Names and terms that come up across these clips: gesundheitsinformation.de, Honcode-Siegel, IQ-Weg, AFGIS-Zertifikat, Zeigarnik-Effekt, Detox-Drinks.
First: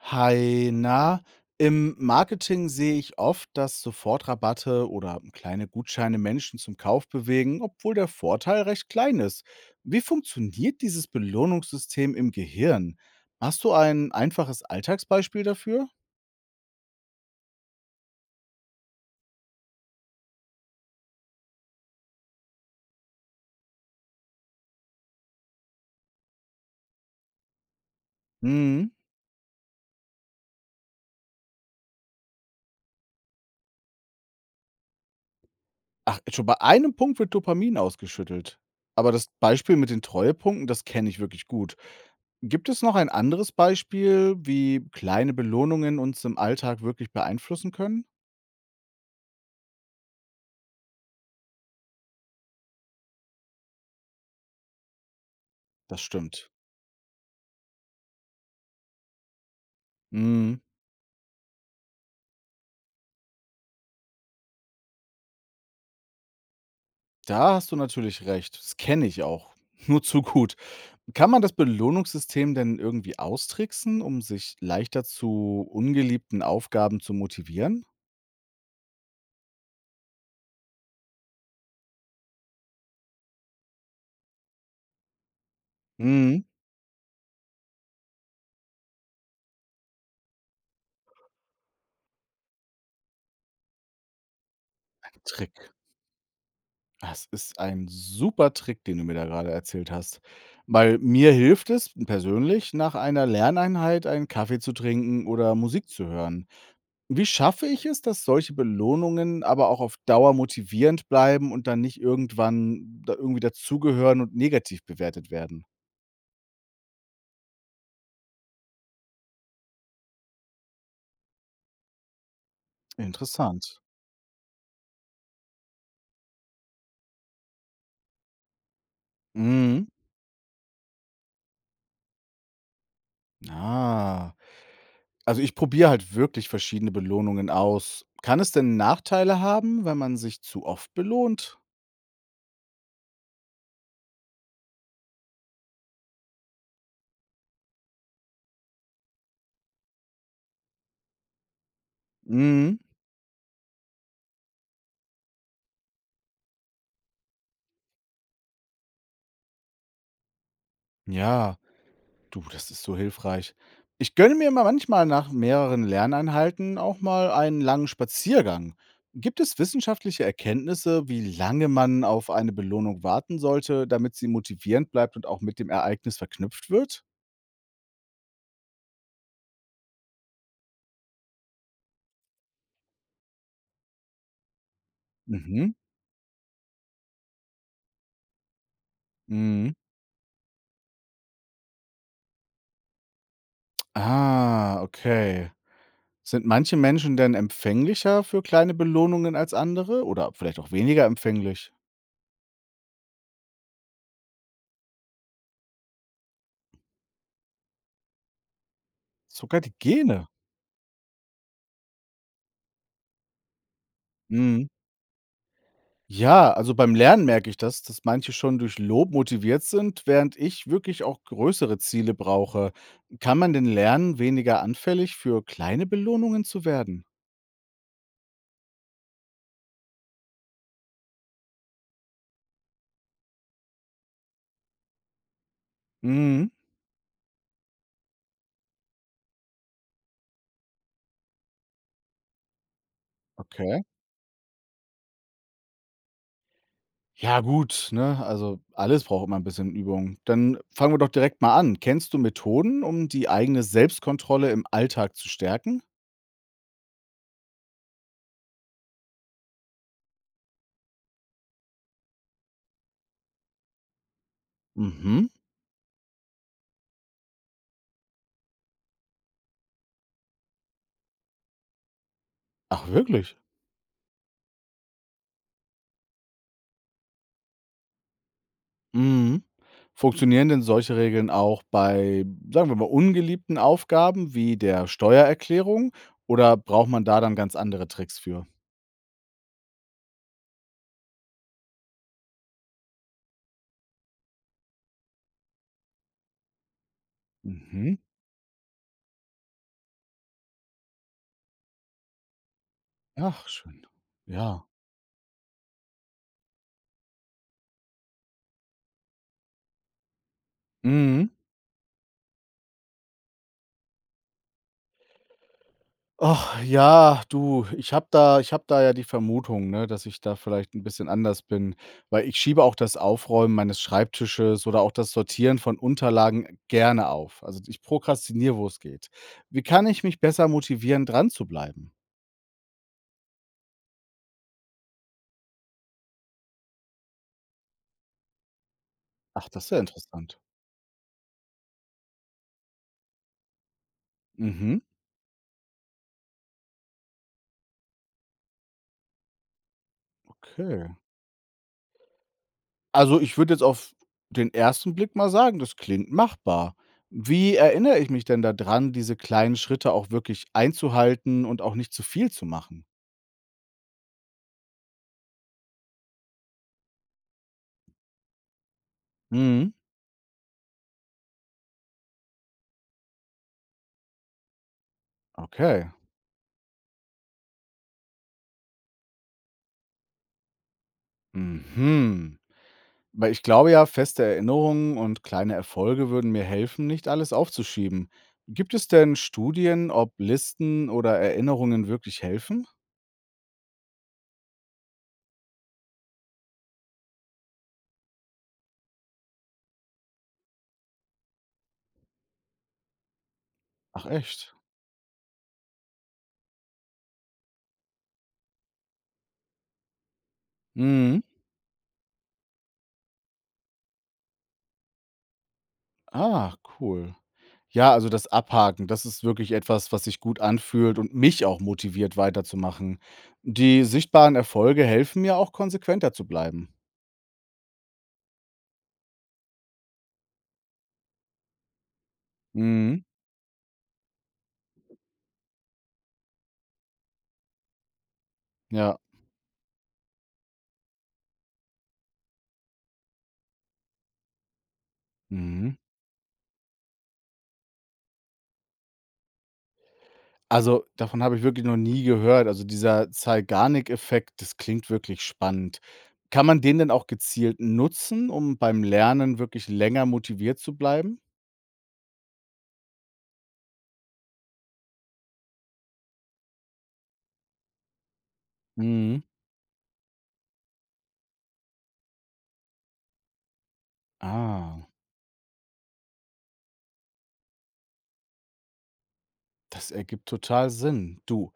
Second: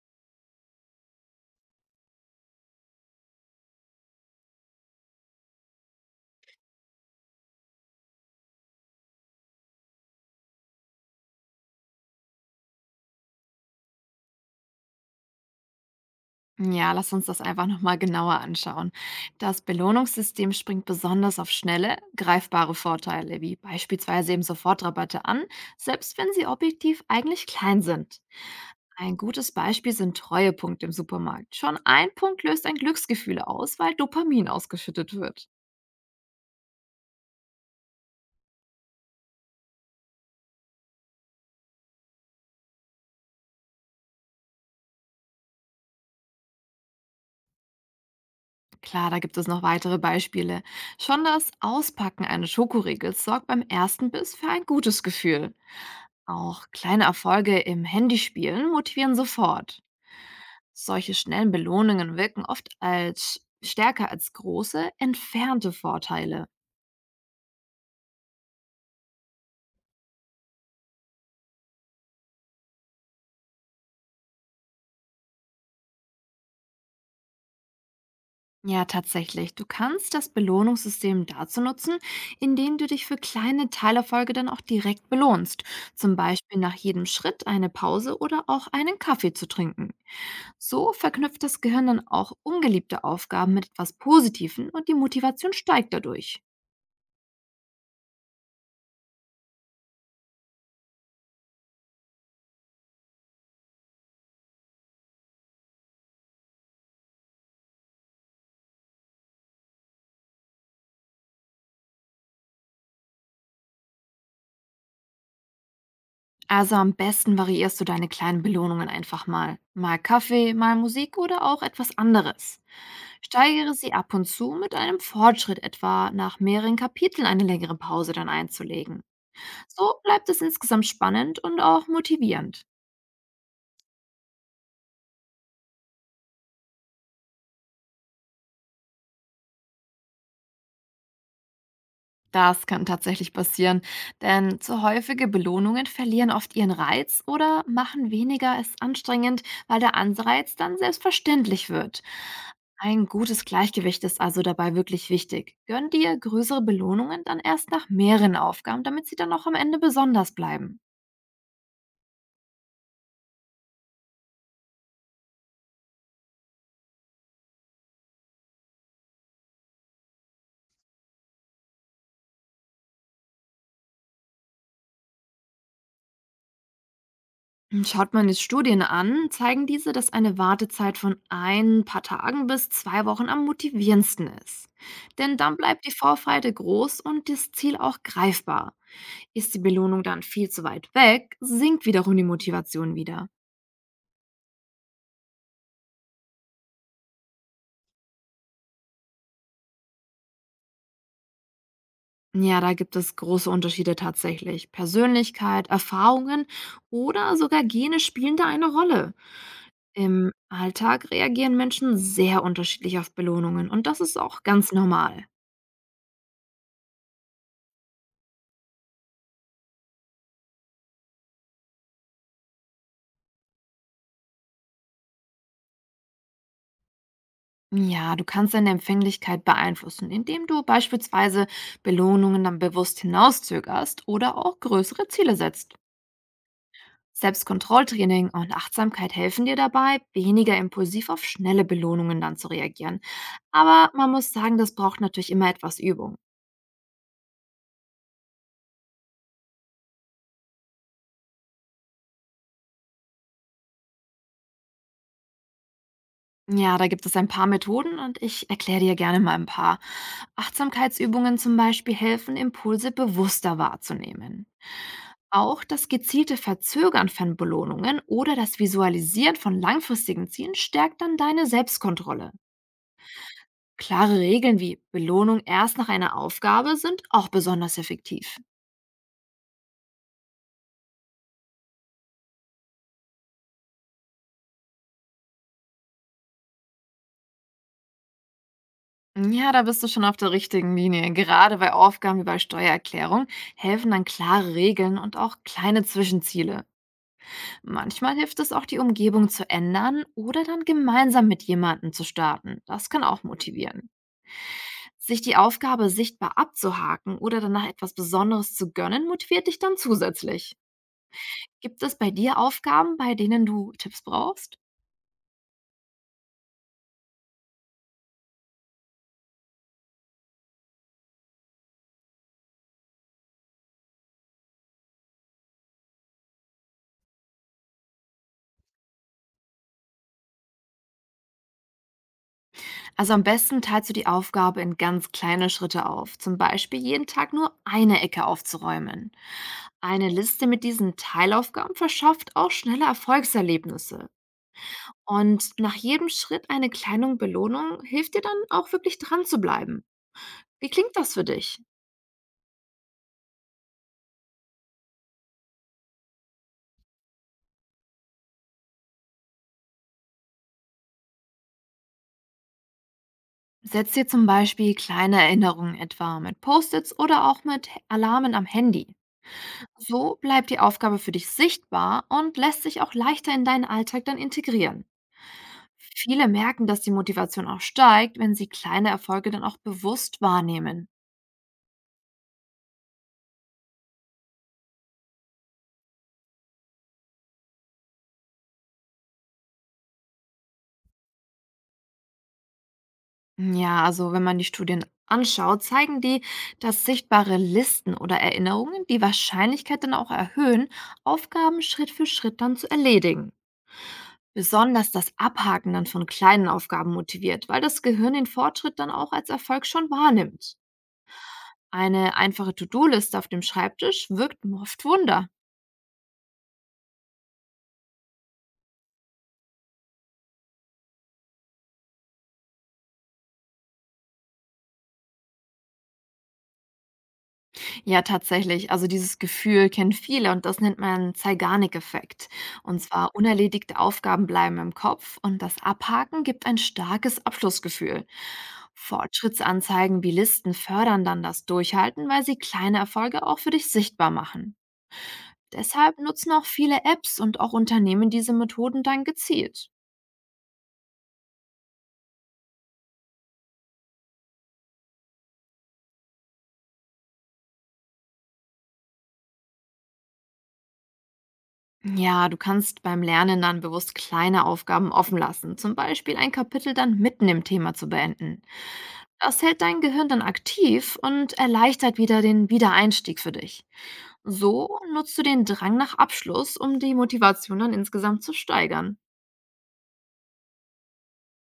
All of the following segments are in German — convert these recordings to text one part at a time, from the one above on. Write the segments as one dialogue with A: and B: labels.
A: Hi, na, im Marketing sehe ich oft, dass Sofortrabatte oder kleine Gutscheine Menschen zum Kauf bewegen, obwohl der Vorteil recht klein ist. Wie funktioniert dieses Belohnungssystem im Gehirn? Hast du ein einfaches Alltagsbeispiel dafür?
B: Ja, lass uns das einfach nochmal genauer anschauen. Das Belohnungssystem springt besonders auf schnelle, greifbare Vorteile, wie beispielsweise eben Sofortrabatte an, selbst wenn sie objektiv eigentlich klein sind.
A: Mhm.
B: Ein gutes Beispiel sind Treuepunkte im Supermarkt. Schon ein Punkt löst ein Glücksgefühl aus, weil Dopamin ausgeschüttet wird.
A: Ach, schon bei einem Punkt wird Dopamin ausgeschüttelt. Aber das Beispiel mit den Treuepunkten, das kenne ich wirklich gut. Gibt es noch ein anderes Beispiel, wie kleine Belohnungen uns im Alltag wirklich beeinflussen können?
B: Klar, da gibt es noch weitere Beispiele. Schon das Auspacken eines Schokoriegels sorgt beim ersten Biss für ein gutes Gefühl.
A: Das stimmt.
B: Auch kleine Erfolge im Handyspielen motivieren sofort.
A: Mhm.
B: Solche schnellen Belohnungen wirken oft als stärker als große, entfernte Vorteile.
A: Da hast du natürlich recht. Das kenne ich auch. Nur zu gut. Kann man das Belohnungssystem denn irgendwie austricksen, um sich leichter zu ungeliebten Aufgaben zu motivieren?
B: Ja, tatsächlich. Du kannst das Belohnungssystem dazu nutzen, indem du dich für kleine Teilerfolge dann auch direkt belohnst. Zum
A: Mhm.
B: Beispiel nach jedem Schritt eine Pause oder auch einen Kaffee zu trinken. So verknüpft das Gehirn dann auch ungeliebte Aufgaben mit etwas Positivem und die Motivation
A: Trick.
B: steigt dadurch.
A: Das ist ein super Trick, den du mir da gerade erzählt hast. Weil mir hilft es persönlich, nach einer Lerneinheit einen Kaffee zu trinken oder Musik zu hören. Wie schaffe ich es, dass solche Belohnungen aber auch auf Dauer motivierend bleiben und dann nicht irgendwann da irgendwie dazugehören und negativ bewertet werden?
B: Also am besten variierst du deine kleinen Belohnungen einfach mal. Mal Kaffee, mal Musik oder auch etwas anderes. Steigere
A: Interessant.
B: sie ab und zu mit einem Fortschritt, etwa nach mehreren Kapiteln eine längere Pause dann einzulegen.
A: Mhm.
B: So bleibt es insgesamt spannend und auch motivierend.
A: Ah. Also ich probiere halt wirklich verschiedene Belohnungen aus. Kann es denn Nachteile haben, wenn man sich zu oft belohnt?
B: Das kann tatsächlich passieren, denn zu häufige Belohnungen verlieren oft ihren Reiz oder machen weniger es anstrengend, weil der Anreiz dann selbstverständlich wird.
A: Mhm.
B: Ein gutes Gleichgewicht ist also dabei wirklich wichtig. Gönn dir größere Belohnungen dann erst nach mehreren Aufgaben, damit sie dann auch am Ende besonders bleiben.
A: Ja. Du, das ist so hilfreich. Ich gönne mir immer manchmal nach mehreren Lerneinheiten auch mal einen langen Spaziergang. Gibt es wissenschaftliche Erkenntnisse, wie lange man auf eine Belohnung warten sollte, damit sie motivierend bleibt und auch mit dem Ereignis verknüpft wird?
B: Schaut man jetzt Studien an, zeigen diese, dass eine Wartezeit von ein paar Tagen bis 2 Wochen am motivierendsten ist. Denn dann
A: Mhm.
B: bleibt die Vorfreude groß und das Ziel auch greifbar. Ist die
A: Mhm.
B: Belohnung dann viel zu weit weg, sinkt wiederum die Motivation wieder.
A: Ah, okay. Sind manche Menschen denn empfänglicher für kleine Belohnungen als andere oder vielleicht auch weniger empfänglich?
B: Ja, da gibt es große Unterschiede tatsächlich. Persönlichkeit, Erfahrungen oder sogar Gene spielen da eine Rolle.
A: Sogar die Gene.
B: Im Alltag reagieren Menschen sehr unterschiedlich auf Belohnungen und das ist auch
A: Mhm.
B: ganz normal.
A: Ja, also beim Lernen merke ich das, dass manche schon durch Lob motiviert sind, während ich wirklich auch größere Ziele brauche. Kann man denn lernen, weniger anfällig für kleine Belohnungen zu werden?
B: Ja, du kannst deine Empfänglichkeit beeinflussen, indem du beispielsweise Belohnungen dann bewusst hinauszögerst oder auch größere Ziele setzt.
A: Mhm.
B: Selbstkontrolltraining und Achtsamkeit helfen dir dabei, weniger impulsiv auf schnelle Belohnungen dann zu reagieren.
A: Okay.
B: Aber man muss sagen, das braucht natürlich immer etwas Übung.
A: Ja, gut, ne? Also alles braucht immer ein bisschen Übung. Dann fangen wir doch direkt mal an. Kennst du Methoden, um die eigene Selbstkontrolle im Alltag zu stärken?
B: Ja, da gibt es ein paar Methoden und ich erkläre dir gerne mal ein paar. Achtsamkeitsübungen zum Beispiel helfen, Impulse bewusster wahrzunehmen.
A: Mhm.
B: Auch das gezielte Verzögern von Belohnungen oder das Visualisieren von langfristigen Zielen stärkt dann deine Selbstkontrolle.
A: Ach, wirklich?
B: Klare Regeln wie Belohnung erst nach einer Aufgabe sind auch besonders effektiv.
A: Mhm. Funktionieren denn solche Regeln auch bei, sagen wir mal, ungeliebten Aufgaben wie der Steuererklärung oder braucht man da dann ganz andere Tricks für?
B: Ja, da bist du schon auf der richtigen Linie. Gerade bei Aufgaben wie bei Steuererklärung helfen dann klare Regeln und auch kleine Zwischenziele.
A: Mhm.
B: Manchmal hilft es auch, die Umgebung zu ändern oder dann gemeinsam mit jemandem zu starten. Das kann auch
A: Ach, schön.
B: motivieren.
A: Ja.
B: Sich die Aufgabe sichtbar abzuhaken oder danach etwas Besonderes zu gönnen, motiviert dich dann zusätzlich.
A: Mhm.
B: Gibt es bei dir Aufgaben, bei denen du Tipps brauchst?
A: Ach ja, du, ich habe da ja die Vermutung, ne, dass ich da vielleicht ein bisschen anders bin, weil ich schiebe auch das Aufräumen meines Schreibtisches oder auch das Sortieren von Unterlagen gerne auf. Also, ich prokrastiniere, wo es geht. Wie kann ich mich besser motivieren, dran zu bleiben?
B: Also am besten teilst du die Aufgabe in ganz kleine Schritte auf, zum Beispiel jeden Tag nur eine Ecke aufzuräumen.
A: Ach, das ist ja
B: Eine
A: interessant.
B: Liste mit diesen Teilaufgaben verschafft auch schnelle Erfolgserlebnisse.
A: Mhm.
B: Und nach jedem Schritt eine kleine Belohnung hilft dir dann auch wirklich dran zu bleiben. Wie
A: Okay.
B: klingt das für dich?
A: Also, ich würde jetzt auf den ersten Blick mal sagen, das klingt machbar. Wie erinnere ich mich denn daran, diese kleinen Schritte auch wirklich einzuhalten und auch nicht zu viel zu machen?
B: Setz dir zum Beispiel kleine Erinnerungen etwa mit Post-its oder auch mit Alarmen am Handy.
A: Mhm.
B: So bleibt die Aufgabe für dich sichtbar und lässt sich auch leichter in deinen Alltag dann integrieren.
A: Okay.
B: Viele merken, dass die Motivation auch steigt, wenn sie kleine Erfolge dann auch bewusst wahrnehmen.
A: Mhm. Weil ich glaube ja, feste Erinnerungen und kleine Erfolge würden mir helfen, nicht alles aufzuschieben. Gibt es denn Studien, ob Listen oder Erinnerungen wirklich helfen?
B: Ja, also wenn man die Studien anschaut, zeigen die, dass sichtbare Listen oder Erinnerungen die Wahrscheinlichkeit dann auch erhöhen, Aufgaben Schritt für Schritt dann zu erledigen.
A: Ach echt?
B: Besonders das Abhaken dann von kleinen Aufgaben motiviert, weil das Gehirn den Fortschritt dann auch als Erfolg schon wahrnimmt.
A: Mhm.
B: Eine einfache To-Do-Liste auf dem Schreibtisch wirkt oft Wunder.
A: Ah, cool. Ja, also das Abhaken, das ist wirklich etwas, was sich gut anfühlt und mich auch motiviert weiterzumachen. Die sichtbaren Erfolge helfen mir auch konsequenter zu bleiben.
B: Ja, tatsächlich. Also dieses Gefühl kennen viele und das nennt man Zeigarnik-Effekt. Und
A: Mhm.
B: zwar unerledigte Aufgaben bleiben im Kopf und das Abhaken gibt ein starkes Abschlussgefühl.
A: Ja.
B: Fortschrittsanzeigen wie Listen fördern dann das Durchhalten, weil sie kleine Erfolge auch für dich sichtbar machen.
A: Mhm.
B: Deshalb nutzen auch viele Apps und auch Unternehmen diese Methoden dann gezielt.
A: Also davon habe ich wirklich noch nie gehört. Also dieser Zeigarnik-Effekt, das klingt wirklich spannend. Kann man den denn auch gezielt nutzen, um beim Lernen wirklich länger motiviert zu bleiben?
B: Ja, du kannst beim Lernen dann bewusst kleine Aufgaben offen lassen, zum Beispiel ein Kapitel dann mitten im Thema zu beenden.
A: Mhm.
B: Das hält dein Gehirn dann aktiv und erleichtert wieder den Wiedereinstieg für dich. So
A: Ah,
B: nutzt du den Drang nach Abschluss, um die Motivation dann insgesamt zu steigern.
A: das ergibt total Sinn. Du,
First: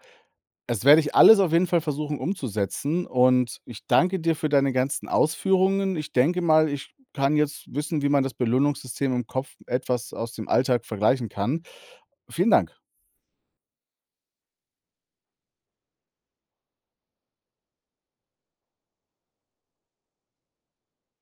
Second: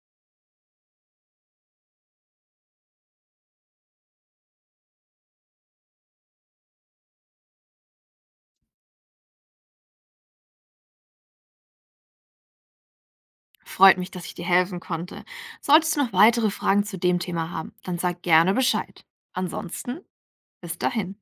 A: das werde ich alles auf jeden Fall versuchen umzusetzen und ich danke dir für deine ganzen Ausführungen. Ich denke mal, ich kann jetzt wissen, wie man das Belohnungssystem im Kopf etwas aus dem Alltag vergleichen kann. Vielen Dank.
B: Freut mich, dass ich dir helfen konnte. Solltest du noch weitere Fragen zu dem Thema haben, dann sag gerne Bescheid. Ansonsten, bis dahin.